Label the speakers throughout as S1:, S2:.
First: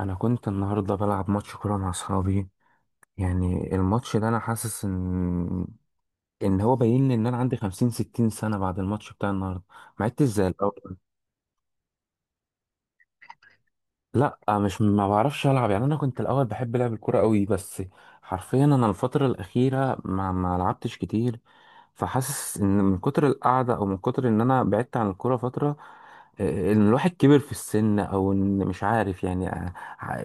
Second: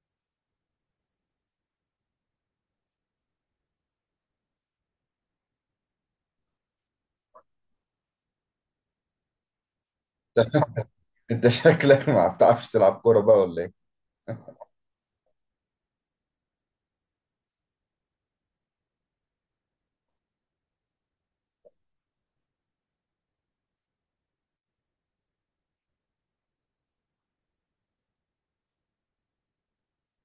S1: انا كنت النهارده بلعب ماتش كوره مع اصحابي. يعني الماتش ده انا حاسس ان هو باين لي ان انا عندي 50 60 سنه بعد الماتش بتاع النهارده. ما عدتش زي الاول.
S2: انت شكلك ما بتعرفش تلعب كورة بقى ولا ايه؟
S1: لا، مش ما بعرفش العب، يعني انا كنت الاول بحب لعب الكوره قوي، بس حرفيا انا الفتره الاخيره ما لعبتش كتير. فحاسس ان من كتر القعده او من كتر ان انا بعدت عن الكوره فتره، ان الواحد كبر في السن او ان مش عارف، يعني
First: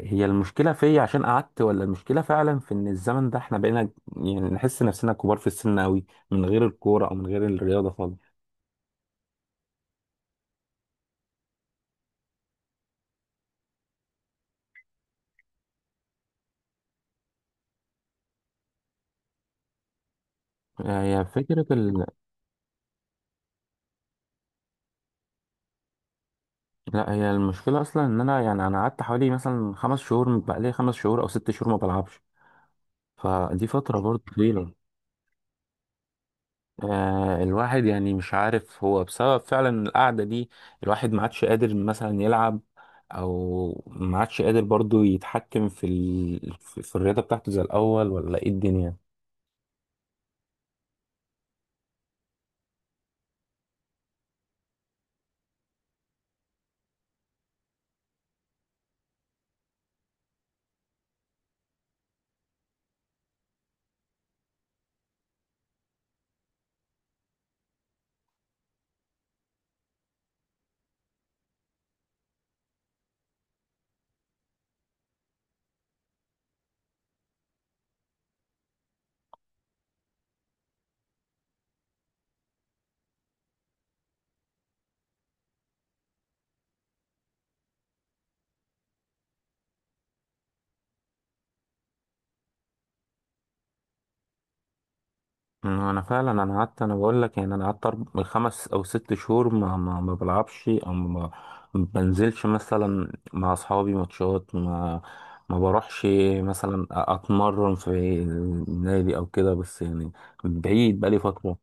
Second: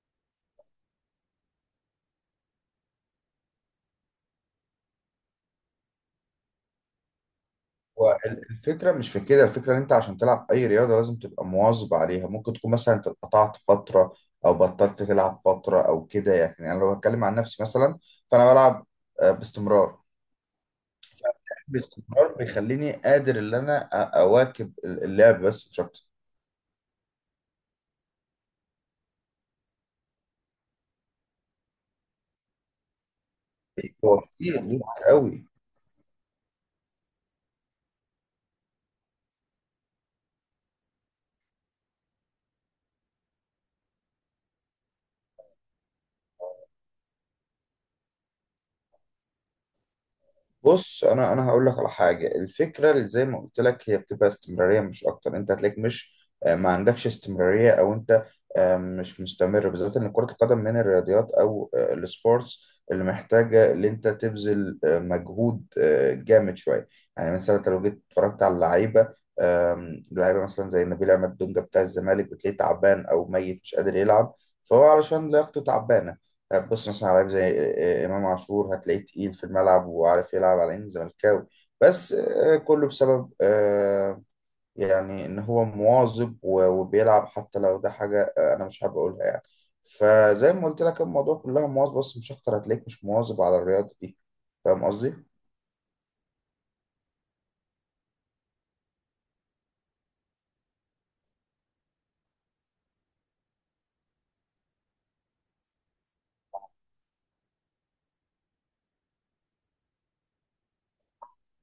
S1: هي المشكله فيا عشان قعدت ولا المشكله فعلا في ان الزمن ده احنا بقينا يعني نحس نفسنا كبار في السن قوي من غير الكوره او من غير الرياضه
S2: هو
S1: خالص.
S2: الفكرة مش في كده. الفكرة ان انت عشان تلعب اي رياضة لازم تبقى مواظب عليها. ممكن تكون مثلا انت اتقطعت فترة او بطلت تلعب فترة او كده، يعني انا لو هتكلم عن نفسي مثلا فانا بلعب باستمرار.
S1: هي فكرة ال-
S2: باستمرار بيخليني قادر ان انا اواكب اللعب، بس مش اكتر.
S1: لا، هي المشكلة أصلا إن أنا، يعني أنا قعدت حوالي مثلا 5 شهور، بقالي 5 شهور أو 6 شهور ما بلعبش. فدي فترة
S2: هو
S1: برضه
S2: كتير
S1: طويلة.
S2: كتير قوي.
S1: آه، الواحد يعني مش عارف هو بسبب فعلا القعدة دي الواحد ما عادش قادر مثلا يلعب، أو ما عادش قادر برضه يتحكم في ال... في في الرياضة بتاعته زي الأول، ولا إيه الدنيا؟
S2: بص، انا هقول لك على حاجه. الفكره اللي زي ما قلت لك، هي بتبقى استمراريه مش اكتر. انت هتلاقيك مش ما عندكش استمراريه، او انت مش مستمر، بالذات ان كره القدم من الرياضيات او السبورتس اللي محتاجه ان انت تبذل مجهود جامد شويه. يعني مثلا انت لو جيت اتفرجت على اللعيبه، لعيبه مثلا زي نبيل عماد دونجا بتاع الزمالك، بتلاقيه تعبان او ميت، مش قادر يلعب. فهو علشان لياقته تعبانه. طيب، بص مثلا على لعيب زي امام عاشور، هتلاقيه تقيل في الملعب وعارف يلعب على انه زملكاوي. بس كله بسبب يعني ان هو مواظب وبيلعب، حتى لو ده حاجه انا مش حابب اقولها يعني. فزي ما قلت لك، الموضوع كلها مواظبه بس مش اكتر. هتلاقيك مش مواظب على الرياضه دي، فاهم قصدي؟
S1: ما انا فعلا، انا قعدت، انا بقول لك يعني انا قعدت 5 او 6 شهور ما بلعبش، او ما بنزلش مثلا مع اصحابي ماتشات، ما بروحش مثلا اتمرن في النادي او كده، بس يعني بعيد بقالي فترة.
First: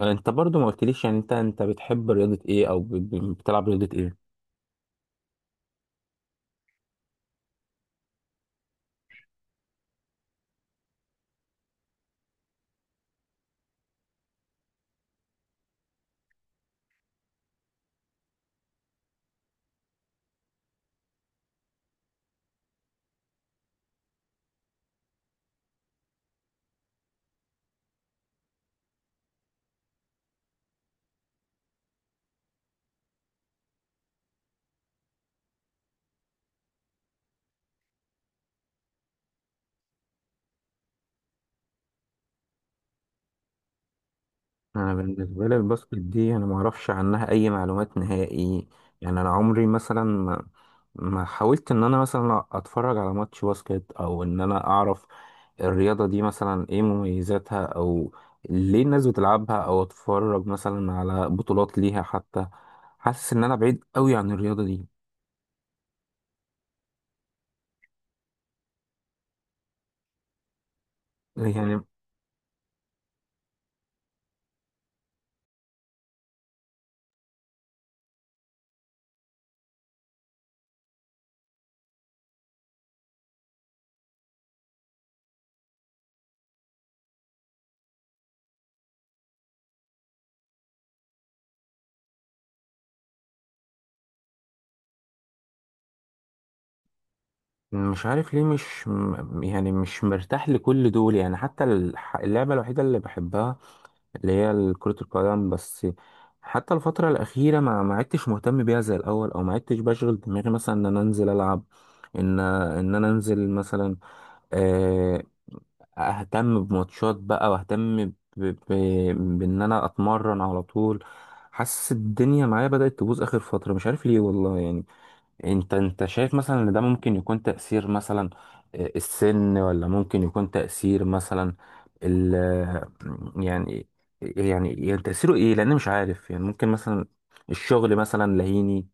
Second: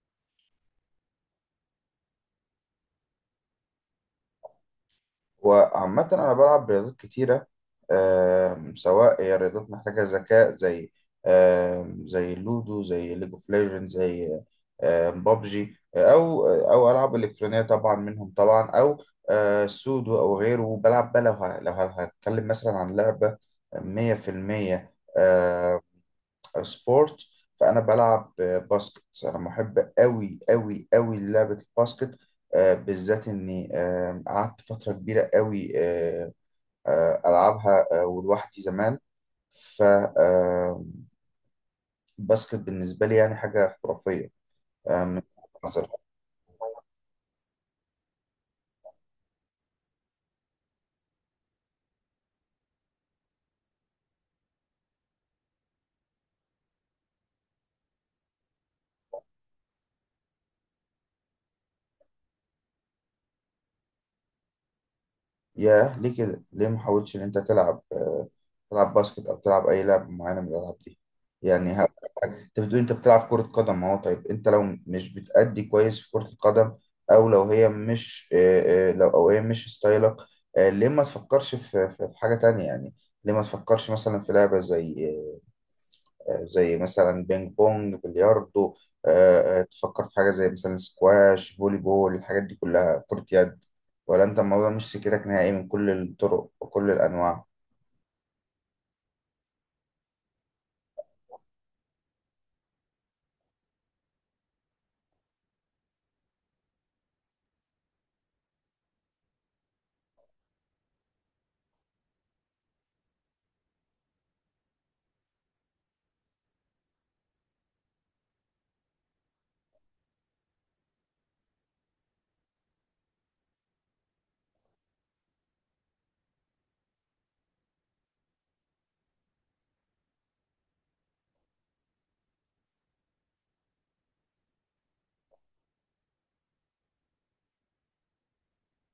S1: انت برضو ما قلتليش، يعني انت بتحب رياضة ايه، او بتلعب رياضة ايه؟
S2: وعامة أنا بلعب رياضات كتيرة، سواء هي رياضات محتاجة ذكاء زي، زي اللودو، زي ليج اوف ليجند، زي بابجي، أو ألعاب إلكترونية طبعا منهم طبعا، أو سودو أو غيره. بلعب بقى لو هتكلم مثلا عن لعبة مية في المية سبورت، فانا بلعب باسكت. انا محب قوي قوي قوي للعبه الباسكت، بالذات اني قعدت فتره كبيره قوي العبها ولوحدي زمان. فالباسكت بالنسبه لي يعني حاجه خرافيه،
S1: انا
S2: من
S1: بالنسبه لي
S2: وجهة نظري.
S1: الباسكت دي انا ما اعرفش عنها اي معلومات نهائي. يعني انا عمري مثلا ما حاولت ان انا مثلا اتفرج على ماتش باسكت، او ان انا اعرف الرياضه دي مثلا ايه مميزاتها، او ليه الناس بتلعبها، او اتفرج مثلا على بطولات ليها حتى. حاسس ان انا بعيد قوي عن الرياضه دي.
S2: ياه، ليه كده؟ ليه ما حاولتش ان انت تلعب، تلعب باسكت او تلعب اي لعبه معينه من الالعاب دي؟ يعني
S1: يعني
S2: انت بتقول انت بتلعب كره قدم اهو. طيب انت لو مش بتأدي كويس في كره القدم، او لو هي مش، لو او هي مش ستايلك، ليه ما تفكرش في حاجه تانية يعني؟ ليه ما تفكرش مثلا في لعبه زي مثلا، بينج بونج، بلياردو؟ تفكر في حاجة زي مثلا سكواش، فولي بول، الحاجات دي كلها، كرة يد. ولا انت الموضوع مش سكتك نهائي من كل الطرق وكل الأنواع؟
S1: مش عارف ليه، مش م- يعني مش مرتاح لكل دول. يعني حتى اللعبة الوحيدة اللي بحبها اللي هي كرة القدم بس، حتى الفترة الأخيرة ما عدتش مهتم بيها زي الأول، أو ما عدتش بشغل دماغي مثلا إن أنا أنزل ألعب، إن أنا أنزل مثلا، آه، أهتم بماتشات بقى، وأهتم بإن أنا أتمرن على طول. حاسس الدنيا معايا بدأت تبوظ آخر فترة، مش عارف ليه والله. يعني انت شايف مثلا ان ده ممكن يكون تأثير مثلا السن، ولا ممكن يكون تأثير مثلا ال آه، يعني يعني يعني تأثيره ايه؟ لان مش عارف، يعني ممكن مثلا الشغل مثلا لهيني.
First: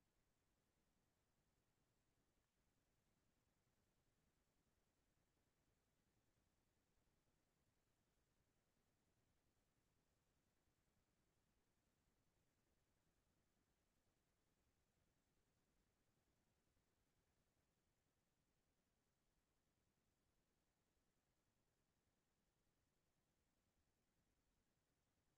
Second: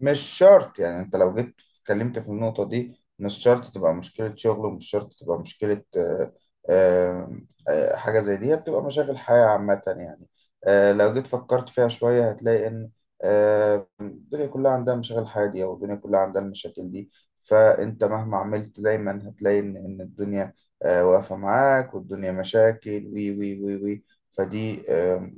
S2: مش شرط، يعني انت لو جيت اتكلمت في النقطة دي، مش شرط تبقى مشكلة شغل، ومش شرط تبقى مشكلة، آه، حاجة زي دي هي بتبقى مشاغل حياة عامة يعني. لو جيت فكرت فيها شوية هتلاقي إن الدنيا كلها عندها مشاغل حياة دي، أو الدنيا كلها عندها المشاكل دي. فأنت مهما عملت دايما هتلاقي إن الدنيا واقفة معاك، والدنيا مشاكل وي وي وي وي. فدي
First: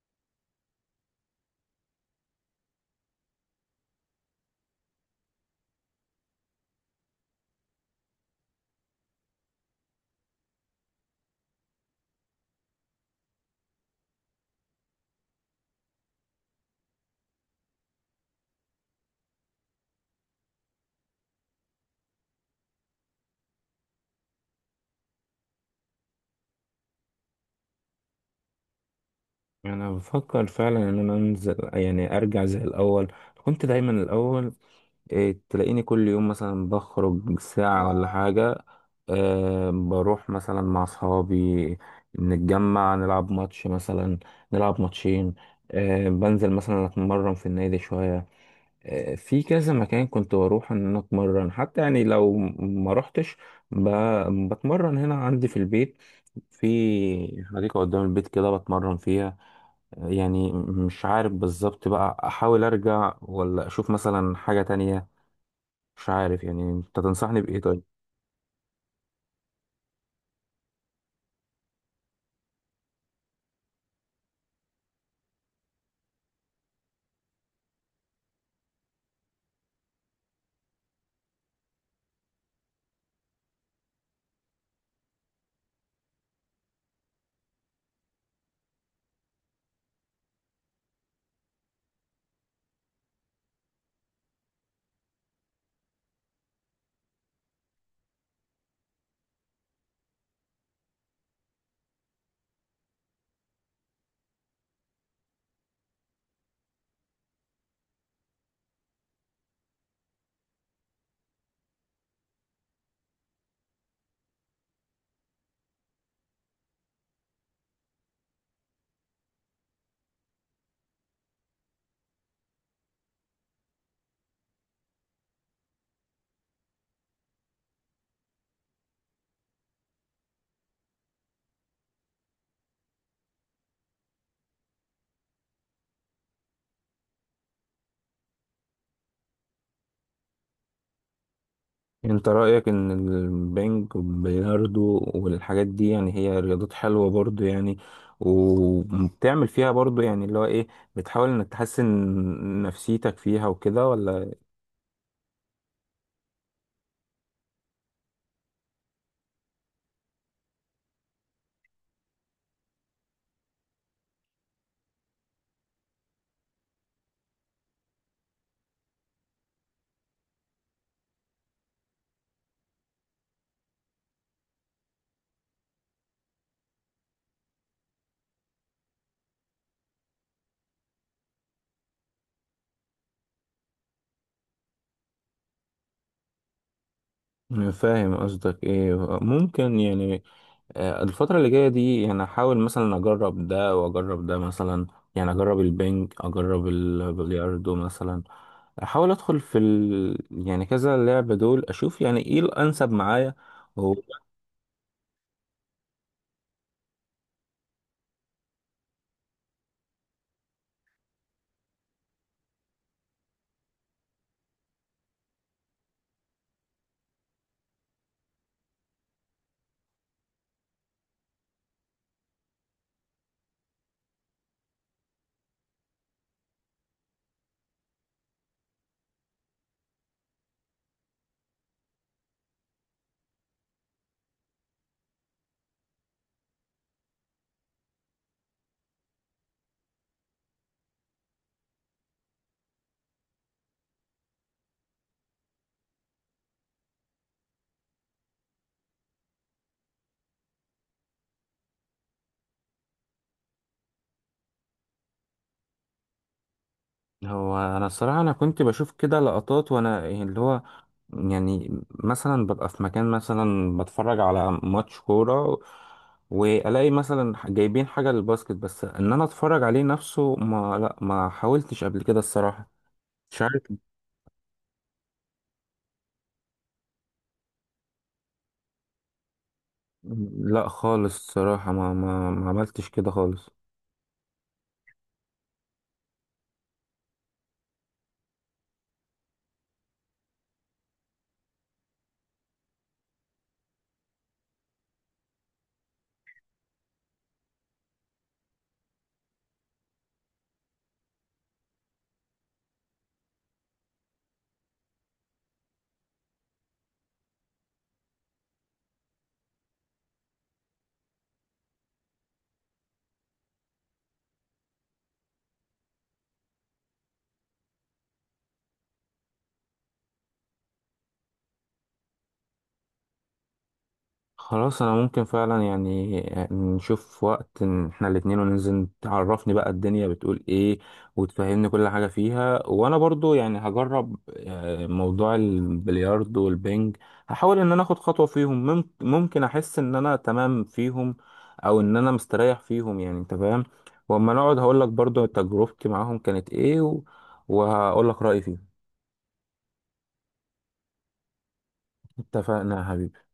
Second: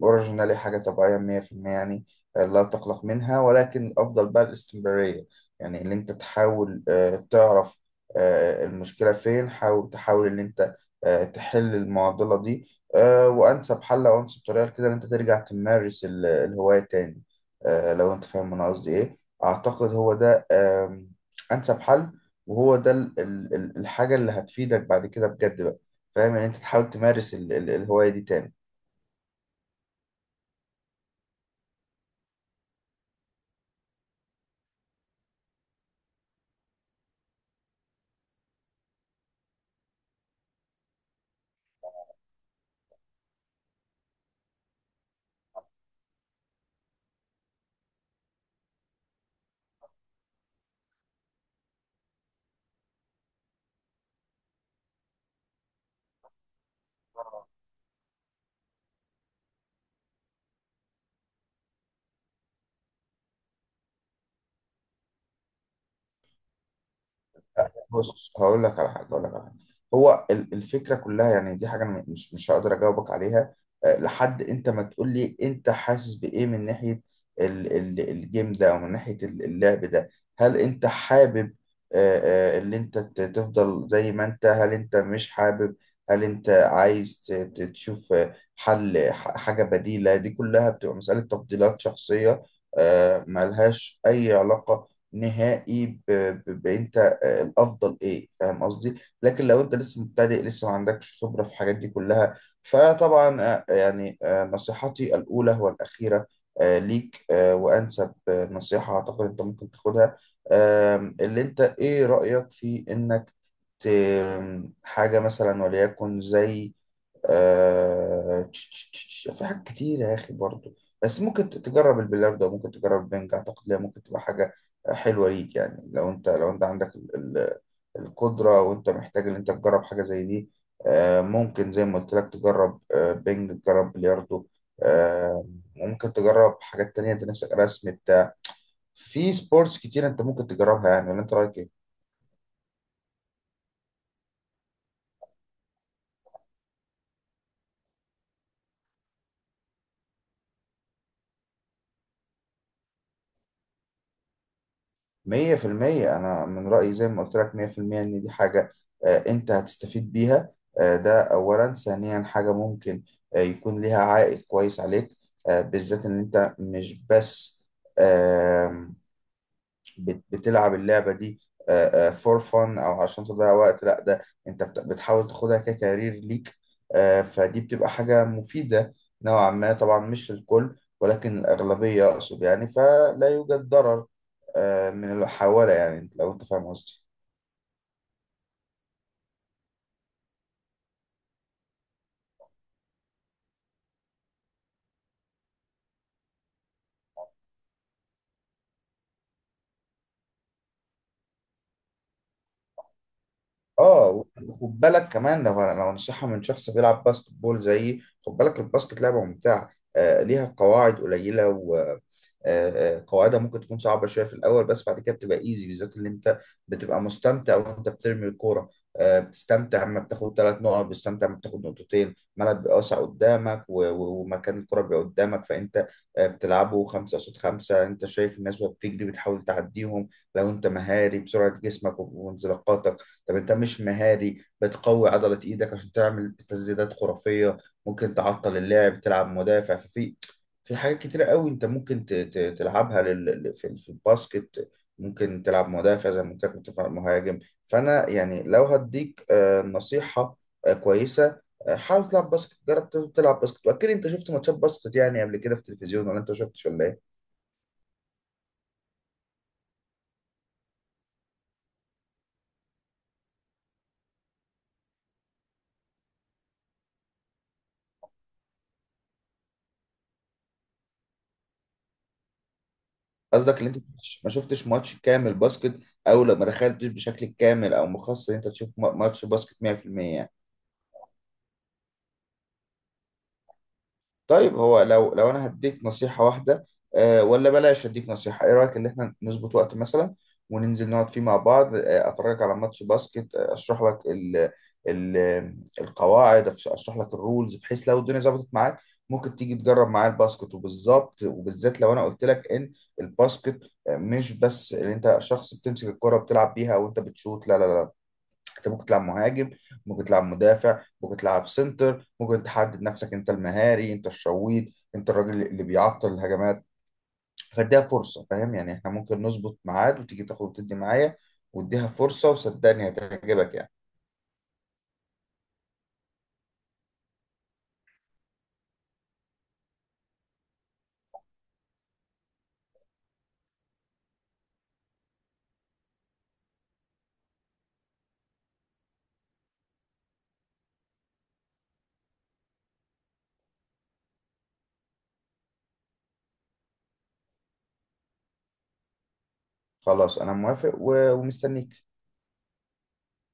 S2: أوريجينالي حاجة طبيعية 100%، يعني لا تقلق منها، ولكن الأفضل بقى الاستمرارية. يعني إن أنت تحاول تعرف المشكلة فين. حاول إن أنت تحل المعضلة دي. وأنسب حل أو أنسب طريقة كده، إن أنت ترجع تمارس الهواية تاني، لو أنت فاهم أنا قصدي إيه. أعتقد هو ده أنسب حل. وهو ده الحاجة اللي هتفيدك بعد كده بجد بقى. فاهم، إن أنت تحاول تمارس الهواية دي تاني.
S1: انا بفكر فعلا ان انا انزل، يعني ارجع زي الاول. كنت دايما الاول إيه، تلاقيني كل يوم مثلا بخرج ساعة ولا حاجة، أه بروح مثلا مع أصحابي نتجمع نلعب ماتش مثلا، نلعب ماتشين، أه بنزل مثلا أتمرن في النادي شوية، أه في كذا مكان كنت بروح إن أنا أتمرن حتى، يعني لو ما روحتش بتمرن هنا عندي في البيت، في حديقة قدام البيت كده بتمرن فيها. يعني مش عارف بالظبط بقى أحاول أرجع ولا أشوف مثلا حاجة تانية. مش عارف، يعني انت تنصحني بإيه طيب؟
S2: بص، هقول لك على حاجه. هو الفكره كلها يعني، دي حاجه انا مش هقدر اجاوبك عليها، لحد انت ما تقول لي انت حاسس بايه من ناحيه الجيم ده، او من ناحيه اللعب ده. هل انت حابب اللي انت تفضل زي ما انت، هل انت مش حابب، هل انت عايز تشوف حل حاجه بديله؟ دي كلها بتبقى مساله تفضيلات شخصيه، ملهاش اي علاقه نهائي بانت الافضل ايه، فاهم قصدي. لكن لو انت لسه مبتدئ، لسه ما عندكش خبره في الحاجات دي كلها، فطبعا يعني نصيحتي الاولى والاخيره، ليك وانسب نصيحه اعتقد انت ممكن تاخدها. اللي انت ايه رايك في انك ت- حاجه مثلا، وليكن زي، في حاجات كتير يا أخي برضو. بس ممكن تجرب البلياردو، ممكن تجرب البنج. أعتقد ليه ممكن تبقى حاجة حلوة ليك، يعني لو أنت عندك القدرة، وأنت محتاج إن أنت تجرب حاجة زي دي. ممكن زي ما قلت لك تجرب بنج، تجرب بلياردو. آه... ممكن تجرب حاجات تانية، أنت نفسك رسم بتاع. في سبورتس كتير أنت ممكن تجربها يعني، ولا أنت رأيك إيه؟
S1: انت رأيك ان البنج والبلياردو والحاجات دي، يعني هي رياضات حلوة برضو يعني، وبتعمل فيها برضو يعني، اللي هو ايه، بتحاول انك تحسن نفسيتك فيها وكده، ولا؟
S2: مية في المية، أنا من رأيي زي ما قلت لك، مية في المية إن دي حاجة أنت هتستفيد بيها. ده أولا. ثانيا، حاجة ممكن يكون ليها عائد كويس عليك، بالذات إن أنت مش بس آم، بتلعب اللعبة دي فور فun أو عشان تضيع وقت. لأ، ده أنت بتحاول تاخدها ككارير ليك. فدي بتبقى حاجة مفيدة نوعا ما، طبعا مش للكل ولكن الأغلبية أقصد يعني، فلا يوجد ضرر من الحوالة، يعني لو انت فاهم قصدي.
S1: فاهم قصدك ايه. ممكن يعني الفترة اللي جاية دي يعني احاول مثلا اجرب ده واجرب ده مثلا، يعني اجرب البنج اجرب البلياردو مثلا، احاول ادخل في ال... يعني كذا لعبة دول اشوف يعني ايه الانسب معايا.
S2: اه، خد بالك كمان، لو نصيحة من شخص بيلعب باسكت بول زيي. خد بالك الباسكت لعبة ممتعة، ليها قواعد قليلة، و قواعدها ممكن تكون صعبة شوية في الأول، بس بعد كده بتبقى ايزي، بالذات اللي انت بتبقى مستمتع وانت بترمي الكورة. بتستمتع لما بتاخد ثلاث نقط، بتستمتع لما بتاخد نقطتين، الملعب بيبقى واسع قدامك، ومكان الكرة بيبقى قدامك، فانت بتلعبه خمسة قصاد خمسة. انت شايف الناس وهي بتجري، بتحاول تعديهم لو انت مهاري بسرعة جسمك وانزلاقاتك. طب انت مش مهاري، بتقوي عضلة ايدك عشان تعمل تسديدات خرافية، ممكن تعطل اللعب تلعب مدافع. في حاجات كتيرة قوي انت ممكن تلعبها في الباسكت. ممكن تلعب مدافع، زي ما قلت لك، مدافع، مهاجم. فانا يعني لو هديك نصيحة كويسة، حاول تلعب باسكت، جرب تلعب باسكت. واكيد انت شفت ماتشات باسكت يعني قبل كده في التلفزيون، ولا انت ما شفتش ولا ايه؟
S1: هو انا الصراحه انا كنت بشوف كده لقطات، وانا يعني اللي هو يعني مثلا ببقى في مكان مثلا بتفرج على ماتش كوره، والاقي مثلا جايبين حاجه للباسكت، بس ان انا اتفرج عليه نفسه ما حاولتش قبل كده الصراحه. مش
S2: قصدك
S1: عارف.
S2: ان انت ما شفتش ماتش كامل باسكت، او لو ما دخلتش بشكل كامل او مخصص ان انت تشوف ماتش باسكت 100% يعني.
S1: لا خالص الصراحه ما عملتش كده خالص.
S2: طيب، هو لو انا هديك نصيحة واحدة، ولا بلاش اديك نصيحة؟ ايه رأيك ان احنا نظبط وقت مثلا، وننزل نقعد فيه مع بعض، افرجك على ماتش باسكت، اشرح لك ال ال القواعد، اشرح لك الرولز، بحيث لو الدنيا ظبطت معاك ممكن تيجي تجرب معايا الباسكت. وبالظبط وبالذات لو انا قلت لك ان الباسكت مش بس ان انت شخص بتمسك الكرة بتلعب بيها وانت بتشوت، لا لا لا. انت ممكن تلعب مهاجم، ممكن تلعب مدافع، ممكن تلعب سنتر، ممكن تحدد نفسك انت المهاري، انت الشويط، انت الراجل اللي بيعطل الهجمات. فاديها فرصة، فاهم يعني؟ احنا ممكن نظبط ميعاد وتيجي تاخد وتدي معايا، واديها فرصة وصدقني هتعجبك يعني.
S1: خلاص انا ممكن فعلا، يعني نشوف وقت إن احنا الاتنين وننزل، تعرفني بقى الدنيا بتقول ايه، وتفهمني كل حاجة فيها. وانا برضو يعني هجرب موضوع البلياردو والبنج، هحاول ان انا اخد خطوة فيهم، ممكن احس ان انا تمام فيهم، او ان انا مستريح فيهم، يعني انت فاهم. واما نقعد هقول لك برضو تجربتي معاهم كانت ايه، وهقول لك رأيي فيهم.
S2: خلاص، انا موافق ومستنيك.
S1: اتفقنا يا حبيبي.